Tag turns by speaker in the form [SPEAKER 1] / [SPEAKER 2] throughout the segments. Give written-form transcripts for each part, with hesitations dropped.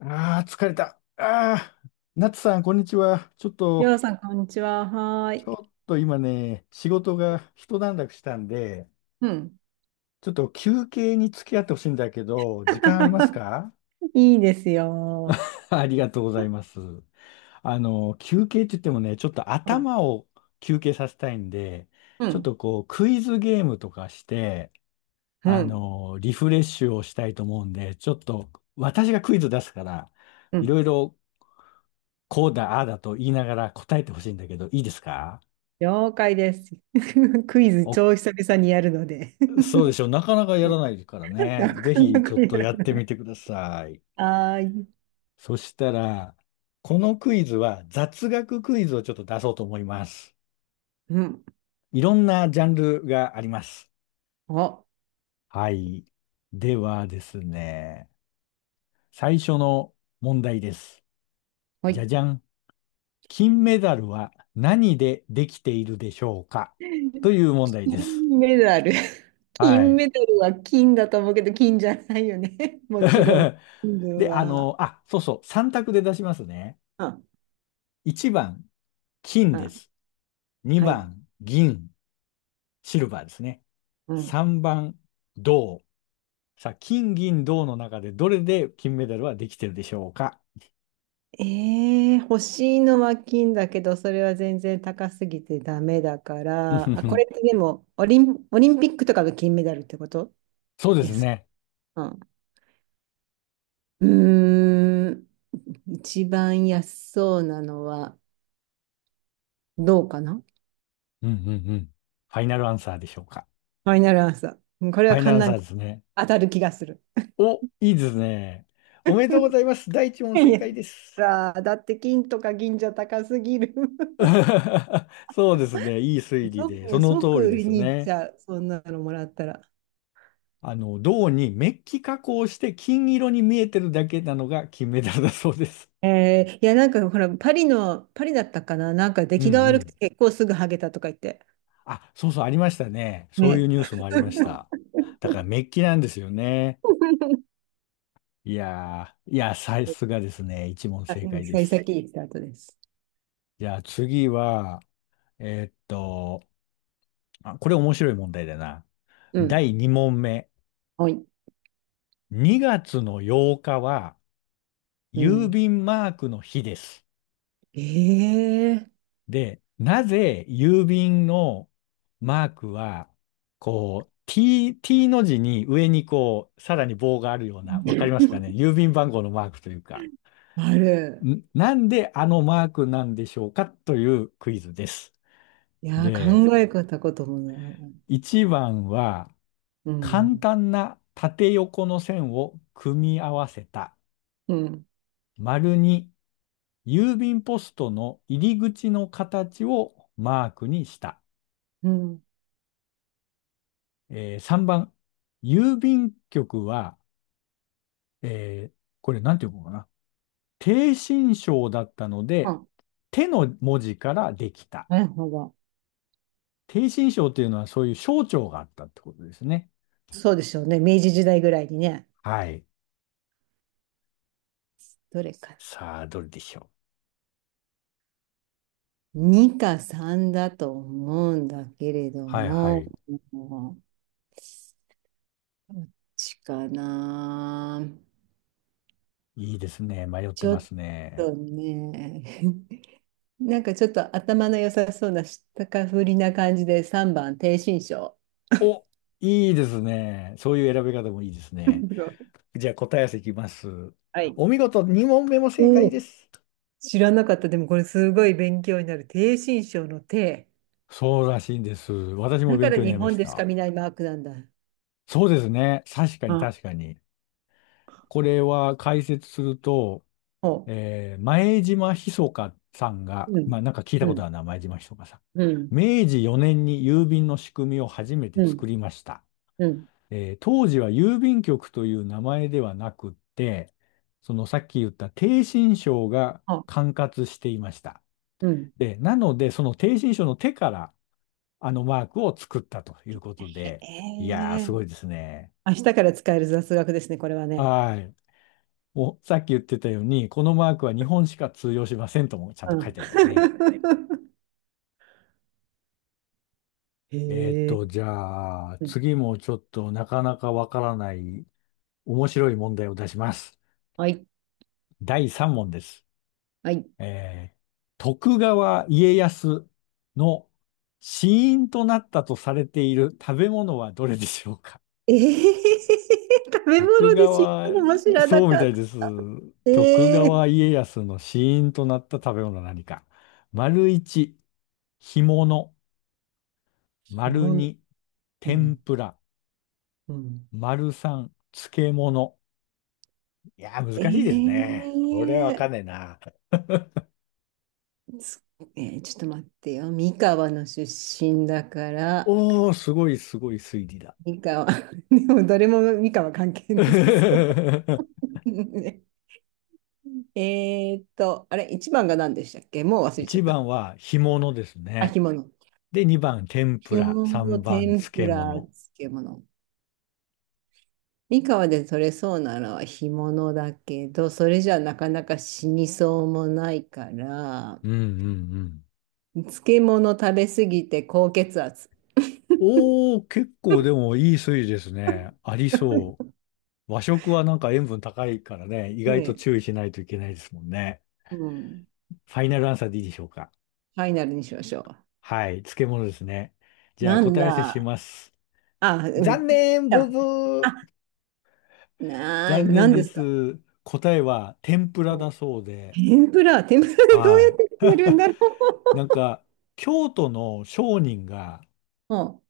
[SPEAKER 1] ああ、疲れた。ああ、ナツさん、こんにちは。ちょっ
[SPEAKER 2] り
[SPEAKER 1] と、
[SPEAKER 2] ょうさん、こんにちは。は
[SPEAKER 1] ち
[SPEAKER 2] ーい。
[SPEAKER 1] ょっと今ね、仕事が一段落したんで、
[SPEAKER 2] うん。
[SPEAKER 1] ちょっと休憩に付き合ってほしいんだけど、時間あります か？
[SPEAKER 2] いいですよ。
[SPEAKER 1] ありがとうございます。休憩って言ってもね、ちょっと
[SPEAKER 2] うん、
[SPEAKER 1] 頭を休憩させたいんで、
[SPEAKER 2] う
[SPEAKER 1] ちょっ
[SPEAKER 2] ん、
[SPEAKER 1] とこう、クイズゲームとかして、
[SPEAKER 2] うん、
[SPEAKER 1] リフレッシュをしたいと思うんで、ちょっと私がクイズ出すから、
[SPEAKER 2] う
[SPEAKER 1] い
[SPEAKER 2] ん。
[SPEAKER 1] ろいろこうだ、ああだと言いながら答えてほしいんだけど、いいですか？
[SPEAKER 2] 了解です。クイズ
[SPEAKER 1] お、
[SPEAKER 2] 超久々にやるので。
[SPEAKER 1] そうでしょう。なかなか や
[SPEAKER 2] うん。
[SPEAKER 1] らないからね。
[SPEAKER 2] な
[SPEAKER 1] ぜ
[SPEAKER 2] かな
[SPEAKER 1] ひちょ
[SPEAKER 2] か
[SPEAKER 1] っ
[SPEAKER 2] や
[SPEAKER 1] と
[SPEAKER 2] ら
[SPEAKER 1] やって
[SPEAKER 2] ない。
[SPEAKER 1] みてください。
[SPEAKER 2] はーい。
[SPEAKER 1] そしたら、このクイズは雑学クイズをちょっと出そうと思います。
[SPEAKER 2] うん。
[SPEAKER 1] いろんなジャンルがあります。
[SPEAKER 2] あ、
[SPEAKER 1] はい。ではですね、最初の問題です。
[SPEAKER 2] は
[SPEAKER 1] じゃ
[SPEAKER 2] い。
[SPEAKER 1] じゃん。金メダルは何でできているでしょうか、という問題です。
[SPEAKER 2] 金メダル。
[SPEAKER 1] は
[SPEAKER 2] 金
[SPEAKER 1] い。
[SPEAKER 2] メダルは金だと思うけど、金じゃないよね。もちろん、金
[SPEAKER 1] で、
[SPEAKER 2] は。
[SPEAKER 1] あ、そうそう、3択で出しますね。
[SPEAKER 2] あ、
[SPEAKER 1] 1番、金
[SPEAKER 2] あ、う
[SPEAKER 1] で
[SPEAKER 2] ん。
[SPEAKER 1] す。
[SPEAKER 2] は
[SPEAKER 1] 2
[SPEAKER 2] い。
[SPEAKER 1] 番、銀、シルバーですね。
[SPEAKER 2] うん。
[SPEAKER 1] 3番、銅。さあ、金、銀、銅の中でどれで金メダルはできてるでしょうか？
[SPEAKER 2] 欲しいのは金だけど、それは全然高すぎてダメだか
[SPEAKER 1] うんう
[SPEAKER 2] ら、
[SPEAKER 1] ん
[SPEAKER 2] あ、
[SPEAKER 1] う
[SPEAKER 2] これ
[SPEAKER 1] ん。
[SPEAKER 2] ってでも、オリンピックとかの金メダルってこと
[SPEAKER 1] そうで
[SPEAKER 2] で
[SPEAKER 1] す
[SPEAKER 2] す
[SPEAKER 1] ね。
[SPEAKER 2] か？うん。うーん、一番安そうなのは、どうかな。フ
[SPEAKER 1] うんうんうん。ファイナルアンサーでしょうか。
[SPEAKER 2] ァイナルアンサー。これ
[SPEAKER 1] フ
[SPEAKER 2] は
[SPEAKER 1] ァイナル
[SPEAKER 2] 簡
[SPEAKER 1] アンサ
[SPEAKER 2] 単、
[SPEAKER 1] ーですね。
[SPEAKER 2] 当たる気がする。
[SPEAKER 1] お、いいですね。おめでとうござ います。第一問
[SPEAKER 2] い
[SPEAKER 1] 正
[SPEAKER 2] や、
[SPEAKER 1] 解です。
[SPEAKER 2] だって金とか銀じゃ高すぎる。
[SPEAKER 1] そうですね。いい推理で、そ
[SPEAKER 2] 即、
[SPEAKER 1] の
[SPEAKER 2] 即
[SPEAKER 1] 通り
[SPEAKER 2] 売
[SPEAKER 1] で
[SPEAKER 2] り
[SPEAKER 1] す
[SPEAKER 2] に行っち
[SPEAKER 1] ね。
[SPEAKER 2] ゃう、そんなのもらったら。
[SPEAKER 1] 銅にメッキ加工して金色に見えてるだけなのが金メダルだそうです。
[SPEAKER 2] いや、なんかほら、パリだったかな、なんか出
[SPEAKER 1] うんう
[SPEAKER 2] 来が悪く
[SPEAKER 1] ん。
[SPEAKER 2] て結構すぐハゲたとか言って。
[SPEAKER 1] あ、そうそう、ありましたね。そうい
[SPEAKER 2] ね。
[SPEAKER 1] うニュースもありました。だからメッキなんですよね。いやー、いや、さすがですね。一問
[SPEAKER 2] あ、
[SPEAKER 1] 正
[SPEAKER 2] うん、
[SPEAKER 1] 解で
[SPEAKER 2] 幸
[SPEAKER 1] す。
[SPEAKER 2] 先いいスタートです。
[SPEAKER 1] じゃあ次は、えーっと、あ、これ面白い問題だな。
[SPEAKER 2] うん。
[SPEAKER 1] 第二問目。
[SPEAKER 2] はい。
[SPEAKER 1] 2月の8日は
[SPEAKER 2] う
[SPEAKER 1] 郵
[SPEAKER 2] ん。
[SPEAKER 1] 便マークの日です。
[SPEAKER 2] ええー。
[SPEAKER 1] で、なぜ郵便のマークは、こう、T、T の字に上にこう、さらに棒があるような、わかりますかね、郵便番号のマークというか、
[SPEAKER 2] ある。
[SPEAKER 1] なんであのマークなんでしょうか、というクイズです。
[SPEAKER 2] いやー、
[SPEAKER 1] で、
[SPEAKER 2] 考えたこともない。
[SPEAKER 1] 1番は、
[SPEAKER 2] う
[SPEAKER 1] 簡
[SPEAKER 2] ん。
[SPEAKER 1] 単な縦横の線を組み合わせた。
[SPEAKER 2] うん。
[SPEAKER 1] 丸に郵便ポストの入り口の形をマークにした。
[SPEAKER 2] うん。
[SPEAKER 1] 3番、郵便局は、これなんていうのかな。逓信省だったので、
[SPEAKER 2] あ、
[SPEAKER 1] 手の文字からできた。
[SPEAKER 2] なるほど。
[SPEAKER 1] 逓信省というのはそういう省庁があったってことですね。
[SPEAKER 2] そうでしょうね。明治時代ぐらいにね。
[SPEAKER 1] はい。
[SPEAKER 2] どれか
[SPEAKER 1] さあ、どれでしょう。
[SPEAKER 2] な。2かさんだと思うんだけれど
[SPEAKER 1] はいは
[SPEAKER 2] も、
[SPEAKER 1] い。
[SPEAKER 2] どっちかな。
[SPEAKER 1] いいですね。迷って
[SPEAKER 2] ちょ
[SPEAKER 1] ま
[SPEAKER 2] っ
[SPEAKER 1] すね。
[SPEAKER 2] とね、なんかちょっと頭の良さそうなしたかふりな感じで3番、低身長。
[SPEAKER 1] お、いいですね。そういう選び方もいいですね。じゃあ答え合わせいきます。
[SPEAKER 2] はい。
[SPEAKER 1] お見事、2問目も正
[SPEAKER 2] お
[SPEAKER 1] 解で
[SPEAKER 2] お、
[SPEAKER 1] す。
[SPEAKER 2] 知らなかった。でもこれすごい勉強になる。低身長の低。
[SPEAKER 1] そうらしいんです。私も
[SPEAKER 2] だか
[SPEAKER 1] 勉
[SPEAKER 2] ら
[SPEAKER 1] 強にな
[SPEAKER 2] 日
[SPEAKER 1] りま
[SPEAKER 2] 本
[SPEAKER 1] し
[SPEAKER 2] でし
[SPEAKER 1] た。
[SPEAKER 2] か見ないマークなんだ。
[SPEAKER 1] そうですね。確かに確
[SPEAKER 2] あ、
[SPEAKER 1] かに。これは解説すると、
[SPEAKER 2] ほ
[SPEAKER 1] 前島ひそかさんが、
[SPEAKER 2] う。うん。
[SPEAKER 1] まあなんか聞いた
[SPEAKER 2] う
[SPEAKER 1] こと
[SPEAKER 2] ん。
[SPEAKER 1] あるな、前島ひそかさん。
[SPEAKER 2] うん。
[SPEAKER 1] 明治4年に郵便の仕組みを初めて
[SPEAKER 2] う
[SPEAKER 1] 作
[SPEAKER 2] ん。
[SPEAKER 1] りました。
[SPEAKER 2] うん。
[SPEAKER 1] 当時は郵便局という名前ではなくって、そのさっき言った逓信省が
[SPEAKER 2] ほう。
[SPEAKER 1] 管轄していました。
[SPEAKER 2] うん。
[SPEAKER 1] で、なので、その逓信省の手からあのマークを作ったということで、
[SPEAKER 2] へ
[SPEAKER 1] いやー、
[SPEAKER 2] え。
[SPEAKER 1] すごいですね。
[SPEAKER 2] 明日から使える雑学ですね、これはね。
[SPEAKER 1] はい。もうさっき言ってたように、このマークは日本しか通用しませんともちゃん
[SPEAKER 2] う
[SPEAKER 1] と書いてありますね。
[SPEAKER 2] ん。へえ。
[SPEAKER 1] じゃあ、
[SPEAKER 2] うん。
[SPEAKER 1] 次もちょっとなかなかわからない面白い問題を出します。
[SPEAKER 2] はい、
[SPEAKER 1] 第3問です。
[SPEAKER 2] はい。
[SPEAKER 1] えー徳川家康の死因となったとされている食べ物はどれでしょうか？
[SPEAKER 2] え食 べ
[SPEAKER 1] 徳
[SPEAKER 2] 物で死んだ
[SPEAKER 1] 川、
[SPEAKER 2] のも知らな
[SPEAKER 1] そうみ
[SPEAKER 2] か
[SPEAKER 1] た
[SPEAKER 2] っ
[SPEAKER 1] い
[SPEAKER 2] た。
[SPEAKER 1] です。徳
[SPEAKER 2] ええ。
[SPEAKER 1] 川家康の死因となった食べ物は何か。丸一、干物。丸
[SPEAKER 2] 物、
[SPEAKER 1] 二、
[SPEAKER 2] う
[SPEAKER 1] 天
[SPEAKER 2] ん、
[SPEAKER 1] ぷら。
[SPEAKER 2] うん。
[SPEAKER 1] 丸三、漬物。いやー、難しいです
[SPEAKER 2] え
[SPEAKER 1] ね。これはわかんねえ
[SPEAKER 2] え
[SPEAKER 1] な。
[SPEAKER 2] つえーちょっと待ってよ。三河の出身だから、
[SPEAKER 1] おー、すごいすごい推理だ。
[SPEAKER 2] 三河。でも、どれも三河関係なさそ うね。あれ、一番が何でしたっけ、もう忘れち
[SPEAKER 1] 一
[SPEAKER 2] ゃった。
[SPEAKER 1] 番は干物です
[SPEAKER 2] あ、
[SPEAKER 1] ね。
[SPEAKER 2] 干物。
[SPEAKER 1] で、二番天ぷ
[SPEAKER 2] 干
[SPEAKER 1] ら、
[SPEAKER 2] 物、
[SPEAKER 1] 三番
[SPEAKER 2] 天ぷ
[SPEAKER 1] 漬
[SPEAKER 2] ら、
[SPEAKER 1] 物。
[SPEAKER 2] 漬物。三河で取れそうなのは干物だけど、それじゃなかなか死にそうもないから、
[SPEAKER 1] うんうんうん。
[SPEAKER 2] 漬物食べすぎて高血圧。
[SPEAKER 1] おー、結構でもいい推理ですね。ありそ う。和食はなんか塩分高いからね、意
[SPEAKER 2] ね
[SPEAKER 1] 外と
[SPEAKER 2] え、
[SPEAKER 1] 注意しないといけないですもんね。
[SPEAKER 2] うん。
[SPEAKER 1] ファイナルアンサーでいいでしょうか。
[SPEAKER 2] ファイナルにしましょ
[SPEAKER 1] はい、漬物ですね。
[SPEAKER 2] う。
[SPEAKER 1] じゃあ
[SPEAKER 2] なん
[SPEAKER 1] 答え合わせし
[SPEAKER 2] だ。
[SPEAKER 1] ます。
[SPEAKER 2] あ、う
[SPEAKER 1] 残
[SPEAKER 2] ん。
[SPEAKER 1] 念、ブブ
[SPEAKER 2] あ、
[SPEAKER 1] ー。
[SPEAKER 2] な、
[SPEAKER 1] 残
[SPEAKER 2] な
[SPEAKER 1] 念
[SPEAKER 2] んで
[SPEAKER 1] で
[SPEAKER 2] すか？
[SPEAKER 1] す。答えは天ぷらだそうで。
[SPEAKER 2] 天ぷらでどう
[SPEAKER 1] は
[SPEAKER 2] やっ
[SPEAKER 1] い。
[SPEAKER 2] て食べるんだろ
[SPEAKER 1] なんか、京都の商人が
[SPEAKER 2] う？うん、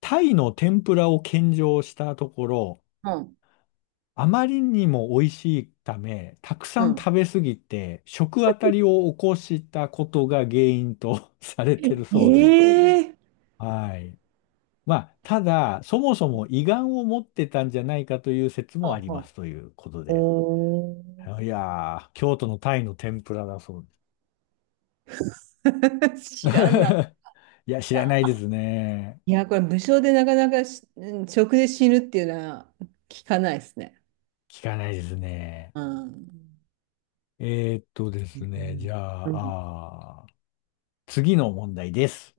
[SPEAKER 1] タイの天ぷらを献上したところ、
[SPEAKER 2] うん、
[SPEAKER 1] あまりにも美味しいため、たくさ
[SPEAKER 2] う
[SPEAKER 1] ん
[SPEAKER 2] ん。
[SPEAKER 1] 食べ過ぎて、食あたりを起こしたことが原因と されてるそうで。
[SPEAKER 2] ええー。
[SPEAKER 1] はい。まあ、ただ、そもそも胃がんを持ってたんじゃないかという説
[SPEAKER 2] ほ
[SPEAKER 1] も
[SPEAKER 2] う
[SPEAKER 1] あり
[SPEAKER 2] ほ
[SPEAKER 1] ま
[SPEAKER 2] う。
[SPEAKER 1] すということで。
[SPEAKER 2] お
[SPEAKER 1] いやー、京都のタイの天ぷらだそう
[SPEAKER 2] ー。
[SPEAKER 1] で
[SPEAKER 2] 知らなか
[SPEAKER 1] す。いや、知らな
[SPEAKER 2] っ
[SPEAKER 1] いで
[SPEAKER 2] た。
[SPEAKER 1] すね。
[SPEAKER 2] いや、これ無償でなかなか食で死ぬっていうのは聞かないですね。
[SPEAKER 1] 聞かないですね。
[SPEAKER 2] うん。
[SPEAKER 1] じゃ
[SPEAKER 2] うん。
[SPEAKER 1] あ、次の問題です。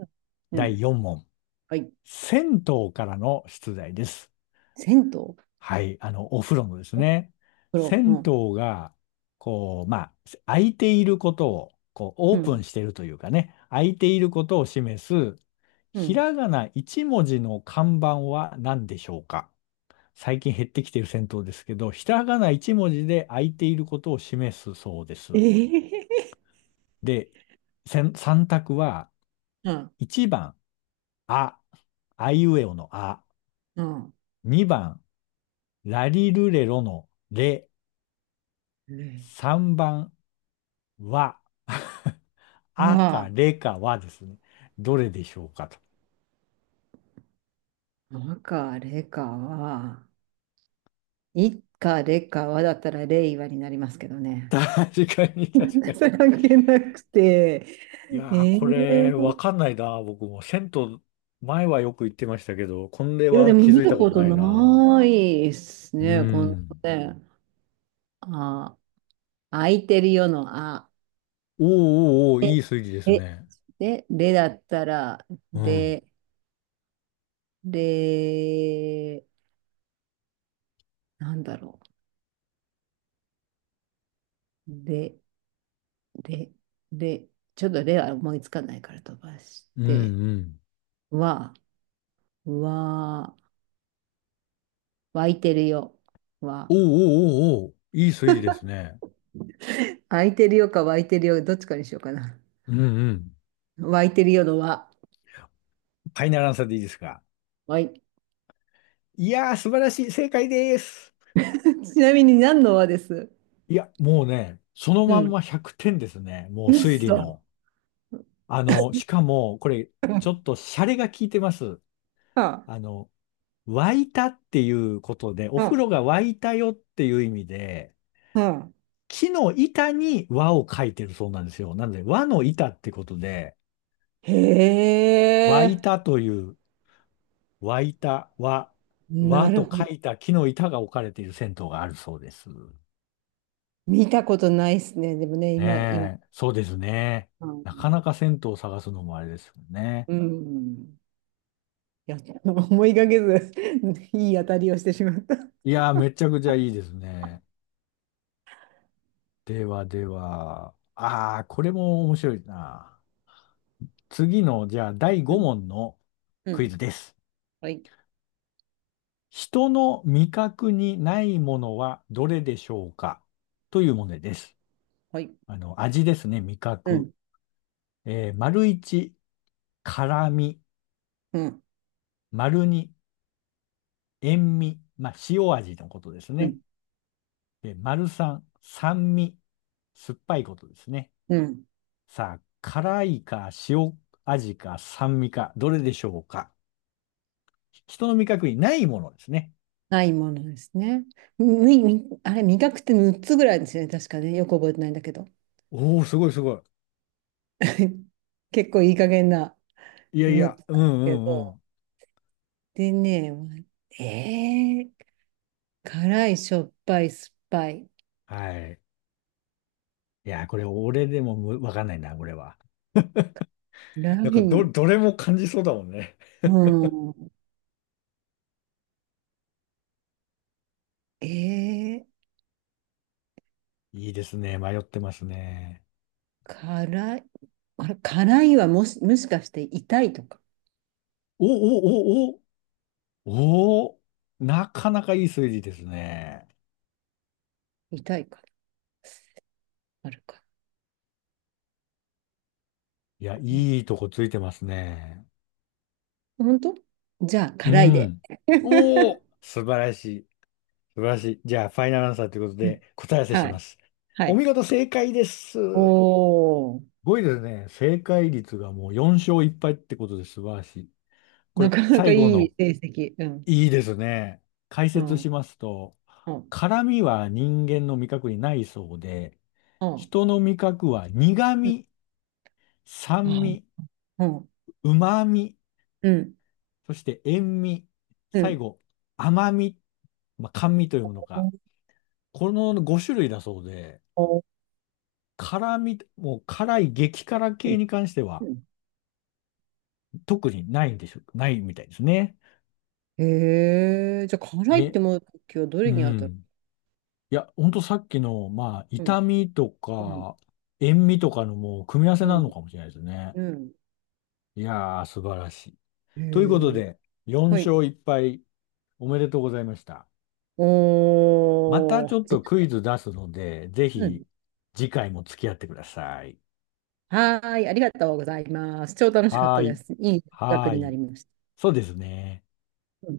[SPEAKER 2] う
[SPEAKER 1] 第
[SPEAKER 2] ん。
[SPEAKER 1] 4問。
[SPEAKER 2] はい。
[SPEAKER 1] 銭湯からの出題です。
[SPEAKER 2] 銭湯。風
[SPEAKER 1] はい。お風呂のですね。
[SPEAKER 2] 呂。う
[SPEAKER 1] 銭
[SPEAKER 2] ん。
[SPEAKER 1] 湯が、こう、まあ、空いていることを、こう、オ
[SPEAKER 2] う
[SPEAKER 1] ープ
[SPEAKER 2] ん。
[SPEAKER 1] ンしているというかね、空いていることを示す、
[SPEAKER 2] う
[SPEAKER 1] ひ
[SPEAKER 2] ん。
[SPEAKER 1] らがな1文字の看板は何でしょうか？最近減ってきている銭湯ですけど、ひらがな1文字で空いていることを示すそうです。
[SPEAKER 2] ええ。
[SPEAKER 1] で、3択は、
[SPEAKER 2] うん。
[SPEAKER 1] 1番、あ、あいうえおのあ。
[SPEAKER 2] うん。
[SPEAKER 1] 2番、ラリルレロのレ。
[SPEAKER 2] ね。
[SPEAKER 1] 3番、は。
[SPEAKER 2] う
[SPEAKER 1] あか
[SPEAKER 2] わ
[SPEAKER 1] れかはですね。どれでしょうかと。
[SPEAKER 2] あ、なんか、レカは、いっか、レカはだったらレイ和になりますけどね。
[SPEAKER 1] 確かに、確か に。
[SPEAKER 2] それ関係なくて、
[SPEAKER 1] いやー、これ、わ
[SPEAKER 2] い
[SPEAKER 1] かんないな、僕も。銭湯、前はよく行ってましたけど、これ
[SPEAKER 2] や、で
[SPEAKER 1] は
[SPEAKER 2] も
[SPEAKER 1] 気
[SPEAKER 2] 見
[SPEAKER 1] づい
[SPEAKER 2] る
[SPEAKER 1] たこ
[SPEAKER 2] こ
[SPEAKER 1] と
[SPEAKER 2] と
[SPEAKER 1] ないな。
[SPEAKER 2] ないです
[SPEAKER 1] う
[SPEAKER 2] ね、この
[SPEAKER 1] ん。
[SPEAKER 2] ね。あ、空いてるよの、あ。
[SPEAKER 1] おーおーおー、
[SPEAKER 2] で、
[SPEAKER 1] いい推理です
[SPEAKER 2] え
[SPEAKER 1] ね。
[SPEAKER 2] でだったら、
[SPEAKER 1] うん。
[SPEAKER 2] で、で、なんだろう。で、で、で、ちょっとでは思いつかないから飛ばし
[SPEAKER 1] うん
[SPEAKER 2] て、
[SPEAKER 1] うん。
[SPEAKER 2] わ、わ、湧いてるよ。わ。
[SPEAKER 1] おーおーおーおー、いい推理ですね。
[SPEAKER 2] 湧いてるよか湧いてるよ、どっちかにしようかな。
[SPEAKER 1] うんうん。
[SPEAKER 2] 湧いてるよのわ。
[SPEAKER 1] ファイナルアンサーでいいですか？
[SPEAKER 2] わい。
[SPEAKER 1] いやー、素晴らしい。正解です。
[SPEAKER 2] ちなみに何のわです？
[SPEAKER 1] いや、もうね、その
[SPEAKER 2] う
[SPEAKER 1] まん
[SPEAKER 2] ん。
[SPEAKER 1] ま100点ですね。もう
[SPEAKER 2] うっ
[SPEAKER 1] 推理
[SPEAKER 2] そ。は
[SPEAKER 1] も。しかも、これ、ちょっとシャレが効いてます。
[SPEAKER 2] あ、
[SPEAKER 1] あの、沸いたっていうことで、お風
[SPEAKER 2] は
[SPEAKER 1] 呂が沸いたよっていう意味で、
[SPEAKER 2] あ、はあ。
[SPEAKER 1] 木の板に和を書いてるそうなんですよ。なので、和の板ってことで、
[SPEAKER 2] へ
[SPEAKER 1] 沸い
[SPEAKER 2] え、
[SPEAKER 1] たという、沸いた和、和
[SPEAKER 2] なる
[SPEAKER 1] と
[SPEAKER 2] ほ
[SPEAKER 1] 書
[SPEAKER 2] ど。
[SPEAKER 1] いた木の板が置かれている銭湯があるそうです。
[SPEAKER 2] 見たことないですね。でもね、今、今、
[SPEAKER 1] ねえ、そうですね。なかなか銭湯を探すのもあれですよね。
[SPEAKER 2] うん、いや思いがけず いい当たりをしてしまった。
[SPEAKER 1] いやー、めちゃくちゃいいですね。ではでは、ああ、これも面白いな。次の、じゃあ、第
[SPEAKER 2] う
[SPEAKER 1] 5
[SPEAKER 2] ん、
[SPEAKER 1] 問の
[SPEAKER 2] う
[SPEAKER 1] クイ
[SPEAKER 2] ん、
[SPEAKER 1] ズです。
[SPEAKER 2] はい、
[SPEAKER 1] 人の味覚にないものはどれでしょうか、という問題です。
[SPEAKER 2] はい、
[SPEAKER 1] 味ですね、味
[SPEAKER 2] う
[SPEAKER 1] 覚。
[SPEAKER 2] ん、
[SPEAKER 1] 丸1、辛味。
[SPEAKER 2] うん、
[SPEAKER 1] 丸2、塩味。まあ、塩味のことです
[SPEAKER 2] う
[SPEAKER 1] ね。
[SPEAKER 2] ん、
[SPEAKER 1] で、丸三、酸味、酸っぱいことですね。
[SPEAKER 2] うん。
[SPEAKER 1] さあ、辛いか塩味か酸味か、どれでしょうか。人の味覚にないものですね。
[SPEAKER 2] ないものですね。み、あれ、味覚って6つぐらいですよね、確かね。よく覚えてないんだけど。
[SPEAKER 1] おー、すごいすご
[SPEAKER 2] 結構いい加減な。
[SPEAKER 1] い。いやい
[SPEAKER 2] 6
[SPEAKER 1] や、
[SPEAKER 2] つ
[SPEAKER 1] うん
[SPEAKER 2] なんです
[SPEAKER 1] う
[SPEAKER 2] け
[SPEAKER 1] んう
[SPEAKER 2] ど。
[SPEAKER 1] ん。
[SPEAKER 2] でね、えー、辛い、しょっぱい、酸っぱい、
[SPEAKER 1] はい。いや、これ俺でもわかんないな、これは。
[SPEAKER 2] ラ
[SPEAKER 1] なんか
[SPEAKER 2] イ
[SPEAKER 1] ど、
[SPEAKER 2] ン、
[SPEAKER 1] どれも感じそうだもんね。
[SPEAKER 2] うん、えー、
[SPEAKER 1] いいですね。迷ってますね。
[SPEAKER 2] 辛い、あれ、辛いは、もしかして痛いとか、
[SPEAKER 1] おおおおおー、なかなかいい推理ですね。
[SPEAKER 2] 痛いか、あるか。
[SPEAKER 1] いや、いいとこついてますね。
[SPEAKER 2] 本当。じゃあ、
[SPEAKER 1] う
[SPEAKER 2] 辛いで。
[SPEAKER 1] ん。おお、素晴らしい。素晴らしい。じゃあ、ファイナルアンサーということ
[SPEAKER 2] うん。
[SPEAKER 1] で、答え合わせし
[SPEAKER 2] は
[SPEAKER 1] ま
[SPEAKER 2] い。
[SPEAKER 1] す。
[SPEAKER 2] は
[SPEAKER 1] お
[SPEAKER 2] い。
[SPEAKER 1] 見事、正解です。
[SPEAKER 2] お
[SPEAKER 1] す
[SPEAKER 2] ー、
[SPEAKER 1] ごいですね。正解率がもう4勝1敗ってことで素晴らしい。こ
[SPEAKER 2] な
[SPEAKER 1] れ、
[SPEAKER 2] かなか
[SPEAKER 1] 最
[SPEAKER 2] い
[SPEAKER 1] 後
[SPEAKER 2] い
[SPEAKER 1] の、
[SPEAKER 2] 成績。うん。
[SPEAKER 1] いいですね。解
[SPEAKER 2] う
[SPEAKER 1] 説
[SPEAKER 2] ん。
[SPEAKER 1] しますと、
[SPEAKER 2] うん。
[SPEAKER 1] 辛味は人間の味覚にないそうで、
[SPEAKER 2] うん。
[SPEAKER 1] 人の味覚は苦
[SPEAKER 2] うん。
[SPEAKER 1] 味、酸
[SPEAKER 2] あ、
[SPEAKER 1] 味、
[SPEAKER 2] うん。
[SPEAKER 1] 旨味、
[SPEAKER 2] うん。
[SPEAKER 1] そして塩味、
[SPEAKER 2] う
[SPEAKER 1] 最
[SPEAKER 2] ん。
[SPEAKER 1] 後、甘味、まあ、甘味というものか。この5種類だそうで、
[SPEAKER 2] おー。
[SPEAKER 1] 辛み、もう辛い激辛系に関しては
[SPEAKER 2] うん。
[SPEAKER 1] 特にないんでしょ、ないみたいですね。
[SPEAKER 2] へえ、じゃあ、辛いっ
[SPEAKER 1] え、
[SPEAKER 2] て思う時はど
[SPEAKER 1] う
[SPEAKER 2] れに当たる？
[SPEAKER 1] ん。いや、ほんとさっきの、まあ、
[SPEAKER 2] うん。
[SPEAKER 1] 痛みと
[SPEAKER 2] うん。
[SPEAKER 1] か、塩味とかのもう組み合わせ
[SPEAKER 2] う
[SPEAKER 1] な
[SPEAKER 2] ん。
[SPEAKER 1] のかもしれないですね。
[SPEAKER 2] うん。
[SPEAKER 1] いやー、素晴らしい。
[SPEAKER 2] へ
[SPEAKER 1] ということ
[SPEAKER 2] え。
[SPEAKER 1] で、4
[SPEAKER 2] はい。
[SPEAKER 1] 勝1敗、おめでとうございました。また
[SPEAKER 2] お
[SPEAKER 1] ちょっとクイ
[SPEAKER 2] ー。
[SPEAKER 1] ズ出すので、ぜ
[SPEAKER 2] う
[SPEAKER 1] ひ
[SPEAKER 2] ん。
[SPEAKER 1] 次回も付き合ってください。
[SPEAKER 2] はーい、ありがとうございます。超楽しかっ
[SPEAKER 1] は
[SPEAKER 2] た
[SPEAKER 1] ー
[SPEAKER 2] で
[SPEAKER 1] い。
[SPEAKER 2] す。いい学
[SPEAKER 1] はー
[SPEAKER 2] にな
[SPEAKER 1] い。
[SPEAKER 2] りました。
[SPEAKER 1] そうですね。
[SPEAKER 2] うん